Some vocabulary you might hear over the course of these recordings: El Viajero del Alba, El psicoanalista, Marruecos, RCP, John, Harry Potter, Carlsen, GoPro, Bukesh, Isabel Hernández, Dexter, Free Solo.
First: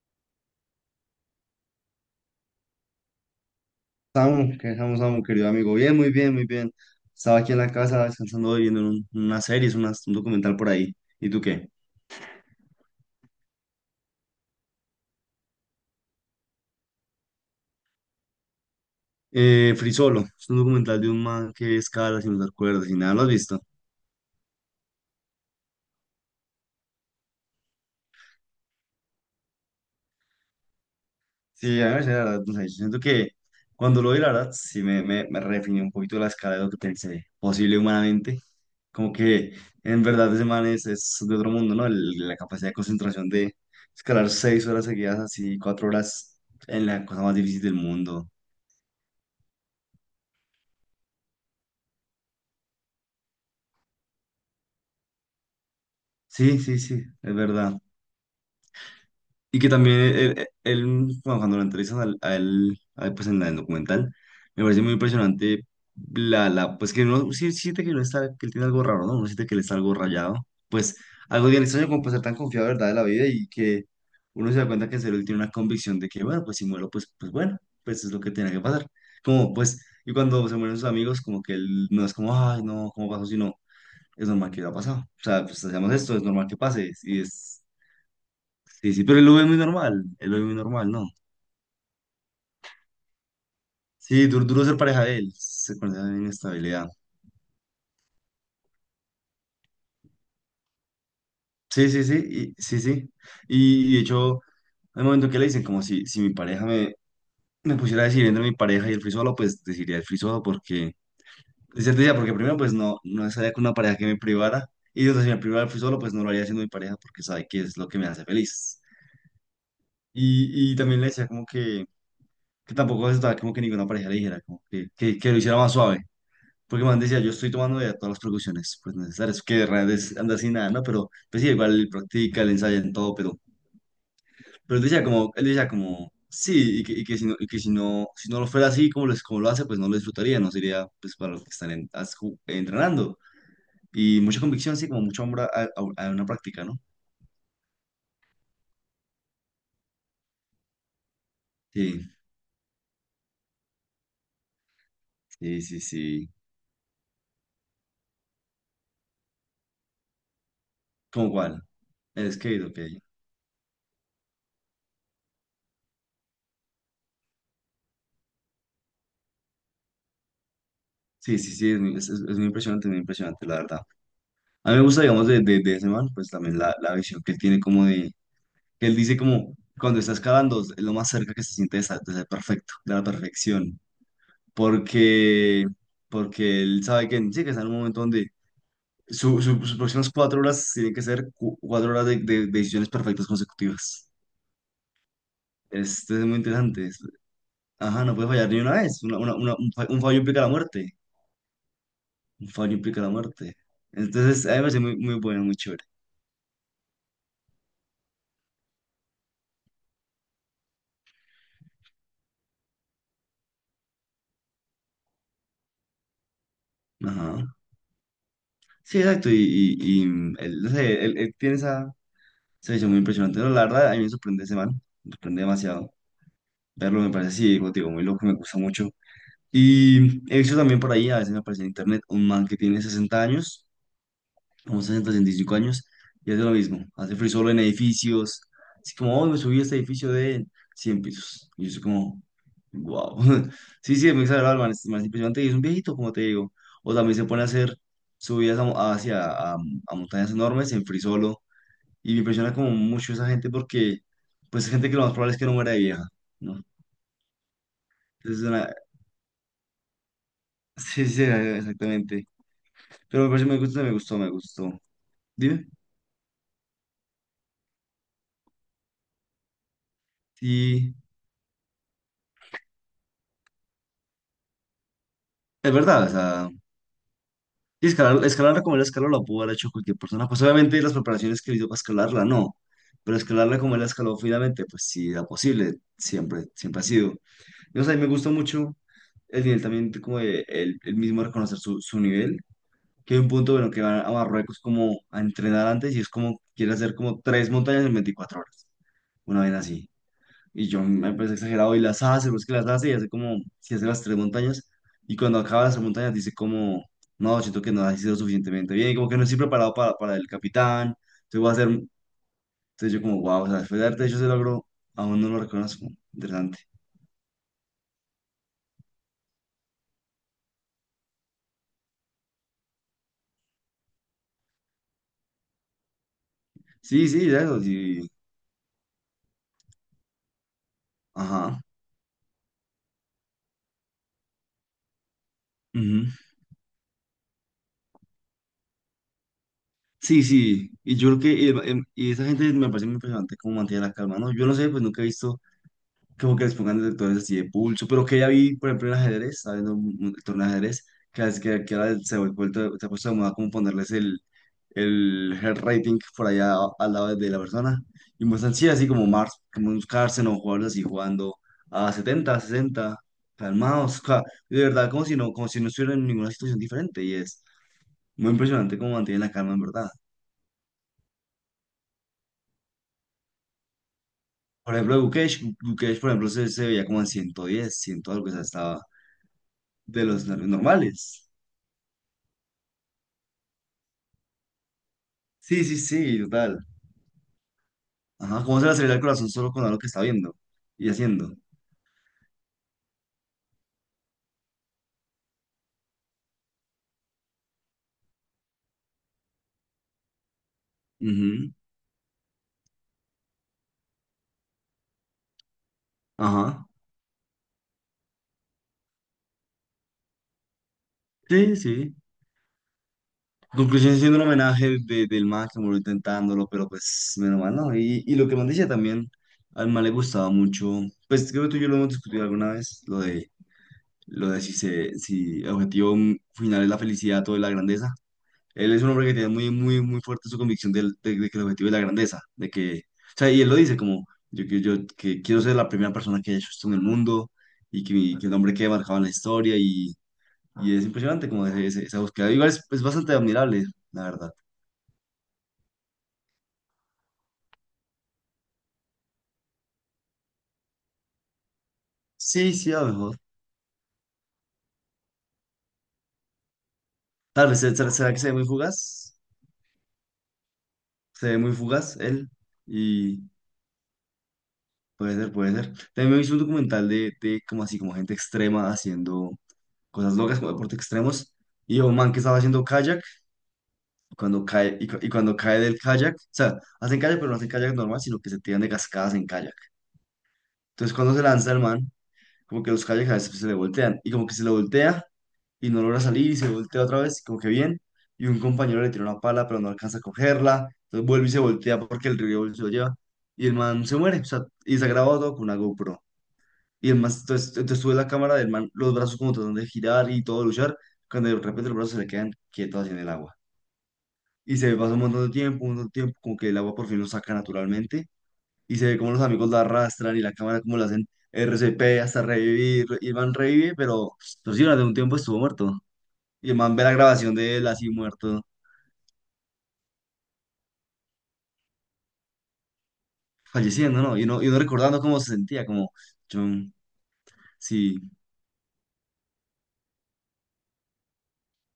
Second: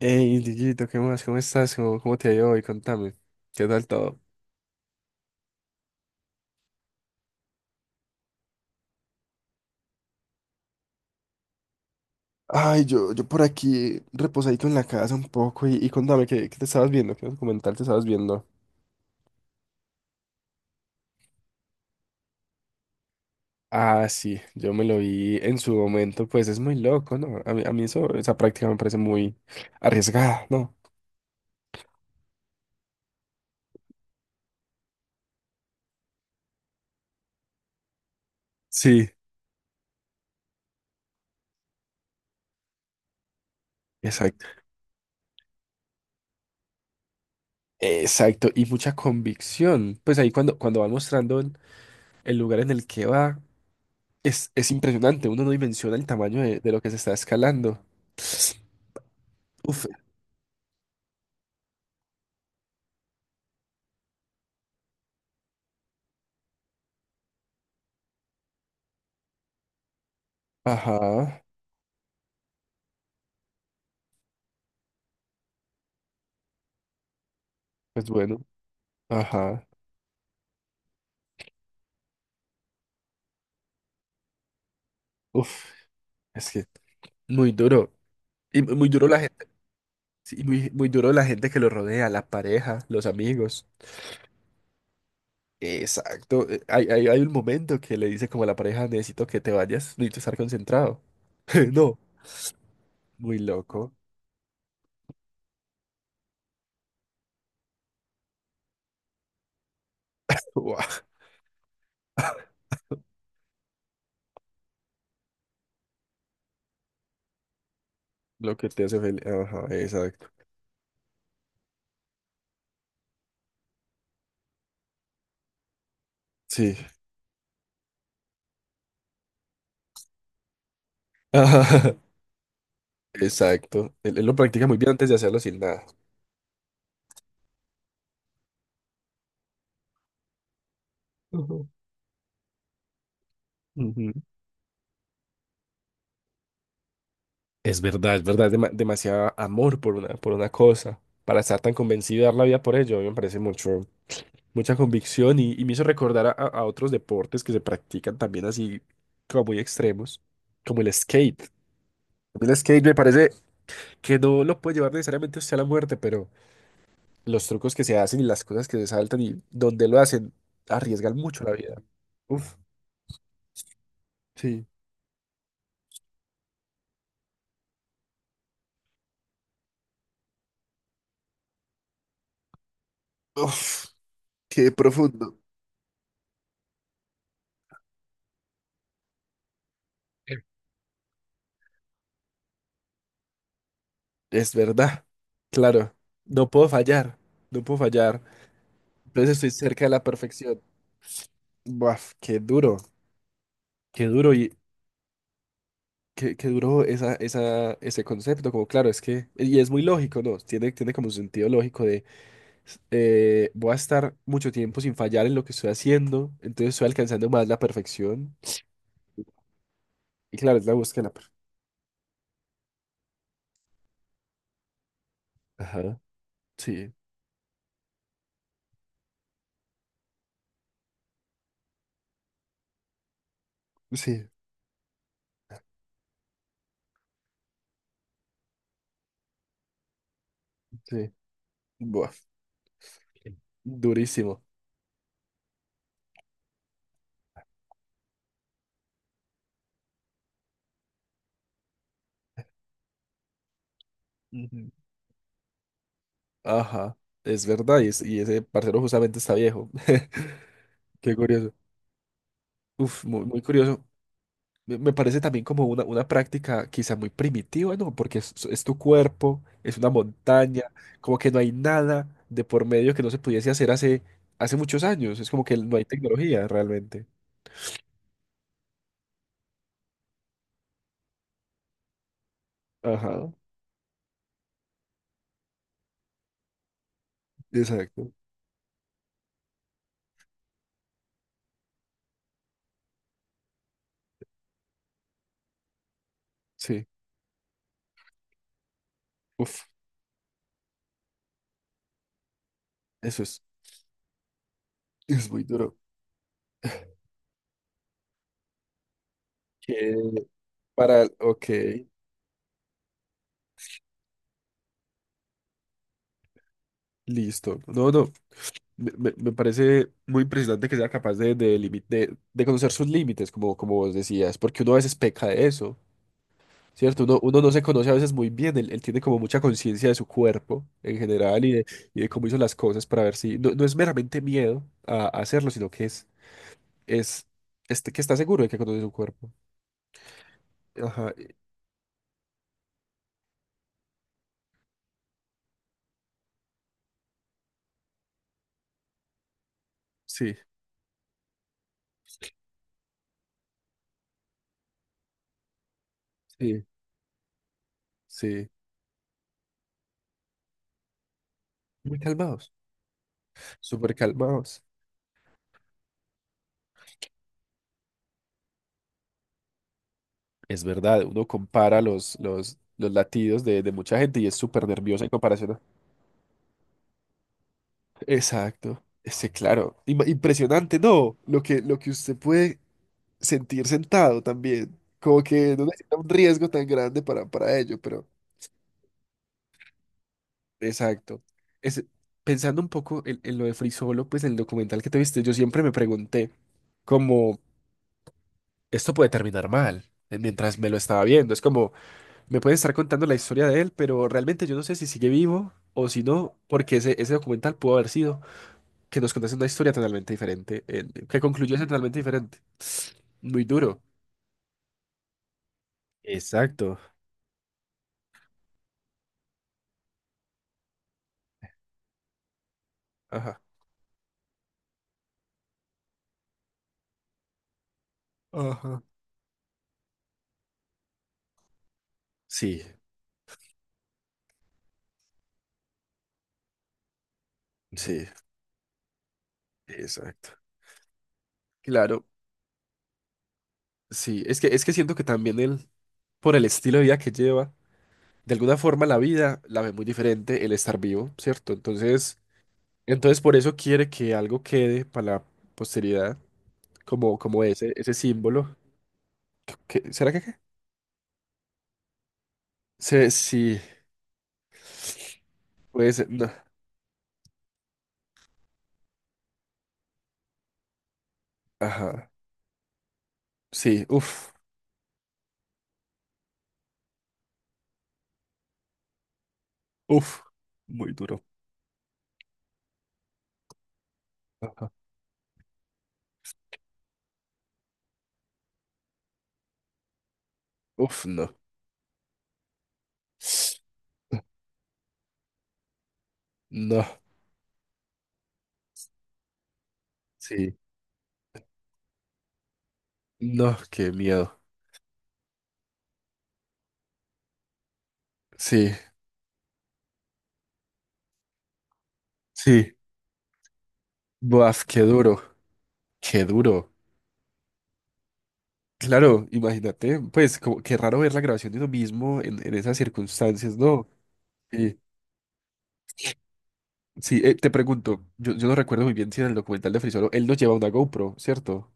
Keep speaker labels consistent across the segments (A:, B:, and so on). A: Hey, Dieguito, ¿qué más? ¿Cómo estás? ¿Cómo te ha ido hoy? Contame. ¿Qué tal todo?
B: Samu, ¿qué dejamos, Samu, querido amigo? Bien, muy bien, muy bien. Estaba aquí en la casa descansando, hoy, viendo unas series, un documental por ahí. ¿Y tú qué?
A: Ay, yo por aquí reposadito en la casa un poco y contame, ¿qué te estabas viendo, qué documental te estabas viendo.
B: Free Solo, es un documental de un man que escala sin usar cuerdas y nada, ¿lo has visto?
A: Ah, sí, yo me lo vi en su momento, pues es muy loco, ¿no? A mí eso, esa práctica me parece muy arriesgada, ¿no?
B: Sí, a mí la verdad, no sé, yo siento que cuando lo vi, la verdad, sí me redefinió un poquito la escala de lo que pensé posible humanamente.
A: Sí.
B: Como que en verdad ese man es de otro mundo, ¿no? La capacidad de concentración de escalar
A: Exacto.
B: 6 horas seguidas, así 4 horas en la cosa más difícil del mundo.
A: Exacto, y mucha convicción. Pues ahí cuando va mostrando el lugar en el que va, es impresionante, uno no dimensiona el tamaño
B: Sí,
A: de
B: sí,
A: lo que
B: sí,
A: se está
B: es verdad.
A: escalando.
B: Y que
A: Uf.
B: también él, bueno, cuando lo entrevistan a él, pues en el documental, me parece muy impresionante la, pues que no, sí siente que no está, que él tiene algo raro, ¿no? Uno siente que él está algo rayado. Pues
A: Ajá,
B: algo bien extraño como pues, ser tan confiado, ¿verdad? De la vida y que uno se da cuenta que en serio él tiene una convicción de que, bueno, pues si muero, pues bueno, pues
A: pues
B: es lo que
A: bueno,
B: tiene que pasar. Como,
A: ajá.
B: pues, y cuando se mueren sus amigos, como que él no es como, ay, no, ¿cómo pasó? Sino, es normal que haya pasado. O sea, pues
A: Uf,
B: hacemos esto, es normal
A: es
B: que
A: que
B: pase. Y
A: muy
B: es.
A: duro. Y muy
B: Sí, sí,
A: duro
B: pero
A: la
B: él lo ve
A: gente.
B: muy normal, él lo
A: Sí,
B: ve muy
A: muy
B: normal, ¿no?
A: duro la gente que lo rodea, la pareja, los amigos.
B: Sí, duro, duro ser pareja de él, con esa
A: Exacto. Hay,
B: inestabilidad.
A: hay un momento que le dice como a la pareja, necesito que te vayas, necesito estar concentrado.
B: Sí,
A: No,
B: sí, sí, y, sí, sí.
A: muy
B: Y,
A: loco.
B: y de hecho, hay momentos que le dicen como si mi pareja me, pusiera a decir entre mi pareja y el free solo, pues decidiría el free solo porque,
A: Buah.
B: es cierto, decía, porque primero pues no estaría con una pareja que me privara, y entonces si me privara el free solo, pues no lo haría siendo mi pareja porque sabe que es lo que me hace
A: Lo que
B: feliz.
A: te hace feliz. Ajá, exacto.
B: Y también le decía como que, tampoco aceptaba como que ninguna pareja le dijera, como que lo hiciera más suave.
A: Sí.
B: Porque man decía, yo estoy tomando ya todas las precauciones pues necesarias, que realmente anda sin nada, ¿no? Pero pues sí, igual él
A: Ajá.
B: practica, él ensaya en todo, pero,
A: Exacto. Él lo practica muy
B: pero él
A: bien
B: decía
A: antes de
B: como,
A: hacerlo
B: él
A: sin
B: decía
A: nada.
B: como, sí, y que si no lo fuera así como, les, como lo hace, pues no lo disfrutaría, no sería pues para lo que
A: Ujú.
B: están entrenando.
A: Ujú.
B: Y mucha convicción, sí, como mucho amor a una práctica, ¿no?
A: Es verdad, es verdad, es demasiado amor por una cosa, para estar tan
B: Sí,
A: convencido y dar la vida por ello, a mí me parece mucho, mucha convicción
B: sí,
A: y me
B: sí,
A: hizo recordar
B: sí.
A: a, a otros deportes que se practican también así como muy extremos, como el
B: ¿Cómo
A: skate.
B: cuál? El
A: A mí el
B: skate, ok.
A: skate me parece que no lo puede llevar necesariamente usted a la muerte, pero los trucos que se hacen y las cosas que se saltan y donde lo hacen arriesgan
B: Sí,
A: mucho la
B: sí, sí, es
A: vida.
B: muy, es, es- es
A: Uf,
B: muy impresionante, la verdad.
A: sí.
B: A mí me gusta, digamos, de ese man, pues también la visión que él tiene como de que él dice como, cuando estás cavando, es lo más cerca que se siente de de ser perfecto, de la perfección,
A: Uf, qué profundo.
B: porque, porque él sabe que, sí, que está en un momento donde sus próximas cuatro horas tienen que ser 4 horas de decisiones perfectas consecutivas.
A: Es verdad. Claro,
B: Este es muy
A: no puedo
B: interesante.
A: fallar, no puedo
B: Ajá, no
A: fallar.
B: puede fallar ni una vez. Una, una-
A: Entonces estoy
B: una- un,
A: cerca
B: fa-
A: de
B: un
A: la
B: fallo implica la
A: perfección.
B: muerte.
A: Buaf,
B: Un fallo implica la muerte.
A: qué duro
B: Entonces,
A: y
B: a mí me parece muy, muy bueno, muy chévere.
A: qué, qué duro esa, esa, ese concepto. Como claro, es que, y es muy lógico, ¿no? Tiene, tiene como un sentido lógico de, voy a estar mucho tiempo sin fallar en lo que estoy haciendo, entonces estoy alcanzando
B: Ajá.
A: más la perfección.
B: Sí, exacto. Y, y, y,
A: Y
B: mm,
A: claro,
B: él,
A: es
B: no
A: la búsqueda
B: sé,
A: de la
B: él
A: perfección.
B: tiene esa. Se me hizo muy impresionante. No, la verdad, a mí me sorprende ese man. Me sorprende demasiado.
A: Ajá. Sí,
B: Verlo me parece así, digo, muy loco, me gusta mucho. Y he visto también por ahí, a veces me aparece en internet, un man que tiene 60 años,
A: sí,
B: como 65 años, y hace lo mismo. Hace free solo en edificios. Así como, hoy me subí a este edificio de cien
A: sí.
B: pisos. Y yo soy como,
A: Buaf,
B: wow. Sí, sí, es muy
A: durísimo.
B: exagerado, el man, el man es impresionante y es un viejito, como te digo. O también se pone a hacer subidas a montañas enormes en free solo y me impresiona como mucho esa gente porque, pues,
A: Ujú.
B: es gente que lo más probable es que no muera de vieja, ¿no?
A: Ajá, es verdad, y, y ese
B: Entonces, es una.
A: parcero justamente está viejo.
B: Sí,
A: Qué
B: sí,
A: curioso.
B: exactamente.
A: Uf, muy,
B: Pero me
A: muy
B: parece, me
A: curioso.
B: gusta, me gustó, me
A: Me
B: gustó.
A: me parece también como
B: Dime.
A: una práctica quizá muy primitiva, ¿no? Porque es tu cuerpo, es una montaña,
B: Sí,
A: como que no hay nada de por medio que no se pudiese hacer hace, hace muchos años. Es como que
B: es
A: no hay
B: verdad, o
A: tecnología
B: sea,
A: realmente.
B: y escalarla como él escaló la pudo haber hecho cualquier persona. Pues, obviamente, las preparaciones que le hizo para escalarla, no. Pero
A: Ajá,
B: escalarla como él la escaló finalmente, pues sí, era posible, siempre, siempre ha sido. Y, o sea, y me
A: exacto.
B: gustó mucho el nivel también, como de él, él mismo reconocer su nivel que hay un punto bueno que van a Marruecos como a entrenar antes y es como quiere
A: Sí.
B: hacer como 3 montañas en 24 horas, una vez
A: Uf,
B: así. Y yo me parece exagerado y las hace, pues que las hace y hace
A: eso
B: como si hace las 3 montañas y
A: es
B: cuando
A: muy
B: acaba las
A: duro.
B: 3 montañas dice como, no, siento que no ha sido suficientemente bien, como que no estoy preparado para
A: Que
B: el Capitán,
A: para, ok,
B: entonces yo como, wow, o sea, después de darte hecho ese logro, aún no lo reconozco, interesante.
A: listo. No, no, me parece muy impresionante que sea capaz de, de conocer sus límites, como, como vos decías, porque uno a veces peca de eso. ¿Cierto?
B: Sí,
A: Uno,
B: sí,
A: uno
B: de
A: no
B: eso,
A: se conoce a
B: sí,
A: veces muy bien, él tiene como mucha conciencia de su cuerpo en general
B: ajá.
A: y de cómo hizo las cosas para ver si... No, no es meramente miedo a hacerlo, sino que es, este que está seguro de que conoce su cuerpo.
B: Sí, sí, y yo
A: Ajá,
B: creo que y esa gente me parece muy impresionante cómo mantiene la calma, ¿no? Yo no sé, pues nunca he visto como que les pongan detectores así de pulso, pero que ya vi, por ejemplo, en ajedrez, estaba viendo un
A: sí,
B: torneo de ajedrez, que ahora se ha puesto de moda como ponerles el heart rating por allá
A: sí,
B: al lado de la persona, y
A: sí.
B: muestran, sí, así como Mars, como un Carlsen o jugadores así jugando a
A: Muy
B: 70
A: calmados,
B: 60
A: súper
B: calmados, de
A: calmados.
B: verdad, como si no estuvieran en ninguna situación diferente, y es muy impresionante cómo mantienen la calma, en verdad.
A: Es verdad, uno compara los latidos de mucha gente y es súper
B: Por ejemplo,
A: nerviosa en comparación a...
B: Bukesh, por ejemplo, se veía como en 110, 100 algo, o sea, estaba
A: Exacto. Sí, claro.
B: de los
A: Impresionante, ¿no?
B: normales.
A: Lo que usted puede sentir sentado también. Como que
B: Sí,
A: no
B: sí,
A: necesita un
B: sí,
A: riesgo
B: total.
A: tan grande para ello, pero
B: Ajá, ¿cómo se le acelera el corazón solo con algo que está viendo y
A: exacto.
B: haciendo?
A: Es, pensando un poco en lo de Free Solo, pues en el documental que te viste, yo siempre me pregunté como, esto puede terminar mal, mientras me lo estaba viendo. Es
B: Ujú.
A: como, me pueden estar contando la historia de él, pero realmente yo no sé si sigue vivo o si no,
B: Ajá.
A: porque ese documental pudo haber sido que nos contase una historia totalmente diferente, que
B: Sí,
A: concluyese
B: sí.
A: totalmente diferente. Muy duro.
B: Conclusión siendo un homenaje del man que murió intentándolo, pero
A: Exacto.
B: pues menos mal, ¿no? Y lo que más decía también, al man le gustaba mucho, pues creo que tú y yo lo hemos discutido alguna vez, lo de,
A: Ajá.
B: lo de si, se, si el objetivo final es la felicidad o la grandeza. Él
A: Ajá.
B: es un hombre que tiene muy, muy, muy fuerte su convicción de que el objetivo es la grandeza, de
A: Sí.
B: que, o sea, y él lo dice como, yo que quiero ser la primera persona que haya hecho esto en el mundo y que,
A: Sí,
B: mi- que el hombre que marcaba en la historia y,
A: exacto.
B: y es impresionante como esa
A: Claro,
B: búsqueda. Igual es bastante admirable, la
A: sí,
B: verdad.
A: es que siento que también él, por el estilo de vida que lleva, de alguna forma la vida la ve muy diferente el estar vivo, ¿cierto? Entonces,
B: Sí, sí, a lo mejor.
A: entonces por eso quiere que algo quede para la posteridad, como, como
B: Tal vez,
A: ese,
B: ¿será,
A: ese
B: será que se ve muy
A: símbolo.
B: fugaz?
A: ¿Será que qué?
B: Se ve muy fugaz él y
A: Sí,
B: puede ser, puede ser.
A: puede ser,
B: También me
A: no.
B: hice un documental de como así, como gente extrema haciendo cosas locas, como deportes extremos. Y un
A: Ajá,
B: man que estaba haciendo kayak
A: sí, uff,
B: cuando cae, y cuando cae del kayak, o sea, hacen kayak, pero no hacen kayak normal, sino que se tiran de cascadas en kayak.
A: uff, muy
B: Entonces, cuando
A: duro.
B: se lanza el man, como que los kayaks a veces se le voltean, y como que se le voltea y no logra salir, y se voltea otra vez, como que bien, y un compañero le tira una pala, pero no alcanza a cogerla,
A: Uff,
B: entonces vuelve
A: no.
B: y se voltea porque el río se lo lleva, y el man se muere, o sea, y se ha grabado todo con una GoPro.
A: No,
B: Y el man, entonces tuve la cámara del man, los brazos como tratando de girar y todo
A: sí,
B: luchar, cuando de repente los brazos se le quedan quietos así en el agua.
A: no, qué miedo.
B: Y se ve pasa un montón de tiempo, un montón de tiempo, como que el agua por fin lo saca naturalmente
A: Sí,
B: y se ve como los amigos la arrastran y la cámara como la hacen RCP hasta
A: sí,
B: revivir y el man revive, pero sí,
A: buaf, qué
B: durante un tiempo
A: duro.
B: estuvo muerto
A: Qué
B: y el
A: duro.
B: man ve la grabación de él así muerto,
A: Claro, imagínate, pues como, qué raro ver la grabación de uno mismo en esas circunstancias, ¿no?
B: falleciendo, ¿no? Y uno
A: Sí,
B: recordando cómo se sentía, como, yo,
A: sí, te
B: sí,
A: pregunto, yo no recuerdo muy bien si en el documental de Frisolo él no lleva una GoPro, ¿cierto?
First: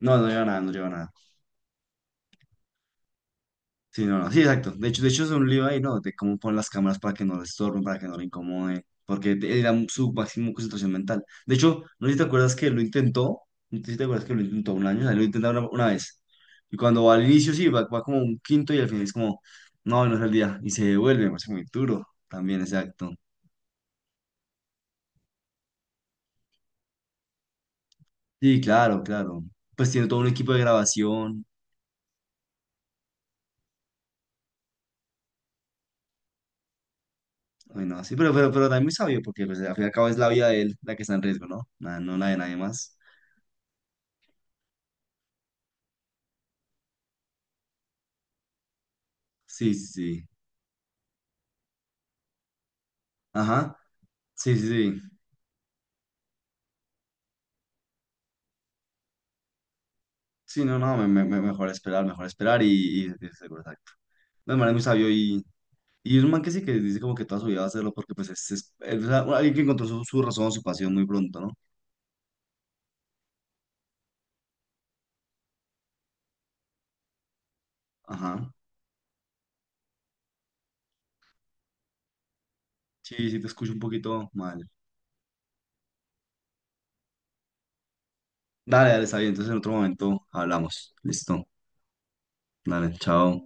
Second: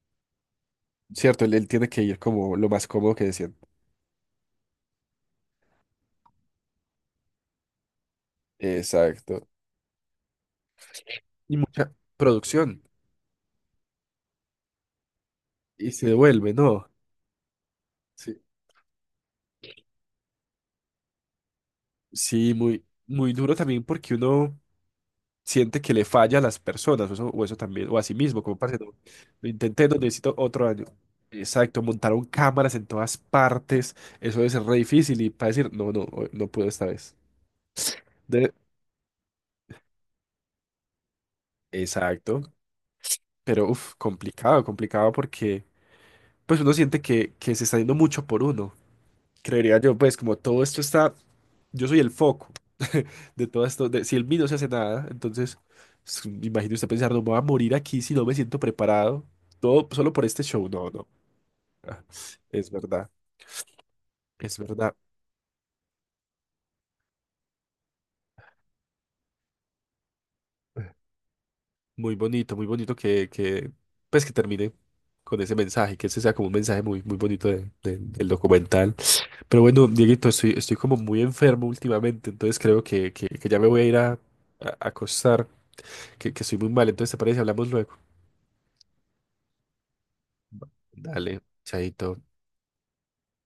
B: no lleva nada, no lleva nada.
A: Cierto, él tiene que ir como lo más cómodo que decían.
B: Sí, no, no, sí, exacto. De hecho, es un lío ahí, ¿no? De cómo poner las cámaras para que no le estorben, para que no le incomode, porque
A: Exacto.
B: era su máximo concentración mental. De
A: Y
B: hecho,
A: mucha producción.
B: no sé si te acuerdas que lo intentó un año, o sea, lo intentó una
A: Y se
B: vez.
A: devuelve,
B: Y
A: ¿no?
B: cuando va al inicio, sí, va como un
A: Sí.
B: quinto y al final es como, no, no es el día. Y se devuelve, me parece muy duro.
A: Sí,
B: También,
A: muy,
B: exacto.
A: muy duro también porque uno siente que le falla a las personas, o eso también, o a sí mismo, como
B: Sí,
A: parce, no,
B: claro, claro.
A: lo intenté,
B: Pues
A: no
B: tiene todo un
A: necesito
B: equipo de
A: otro año.
B: grabación.
A: Exacto, montaron cámaras en todas partes, eso debe ser re difícil y para decir, no, no, hoy no puedo esta vez.
B: Bueno, sí, pero, pero,
A: De-
B: pero también muy sabio, porque pues, al fin y al cabo es la vida de él la que está en riesgo, ¿no? Nada, no la de
A: Exacto,
B: nadie más.
A: pero uff, complicado, complicado porque pues uno siente que se está yendo mucho por uno.
B: Sí,
A: Creería
B: sí.
A: yo, pues
B: Sí.
A: como todo esto está, yo soy el foco de todo
B: Ajá.
A: esto, de, si el mí no se
B: Sí,
A: hace
B: sí, sí.
A: nada, entonces me imagino usted pensar, no me voy a morir aquí si no me siento preparado, todo solo por este
B: Sí,
A: show,
B: no,
A: no,
B: no,
A: no.
B: mejor esperar
A: Es
B: y,
A: verdad,
B: y, y seguro, exacto. No,
A: es
B: el man es muy
A: verdad.
B: sabio y es un man que sí que dice como que toda su vida va a hacerlo porque pues o sea, bueno, alguien que encontró su razón, su pasión muy pronto, ¿no?
A: Muy bonito que, pues que termine con ese mensaje, que ese sea como un mensaje muy, muy bonito de- del
B: Ajá.
A: documental. Pero bueno, Dieguito, estoy, estoy como muy enfermo últimamente, entonces creo
B: Sí, sí, te
A: que ya me
B: escucho un
A: voy a ir a,
B: poquito mal.
A: a acostar, que estoy muy mal. Entonces, ¿te parece? Hablamos luego.
B: Dale, dale, está bien. Entonces en otro momento
A: Va.
B: hablamos.
A: Dale,
B: Listo.
A: chaito.
B: Dale, chao.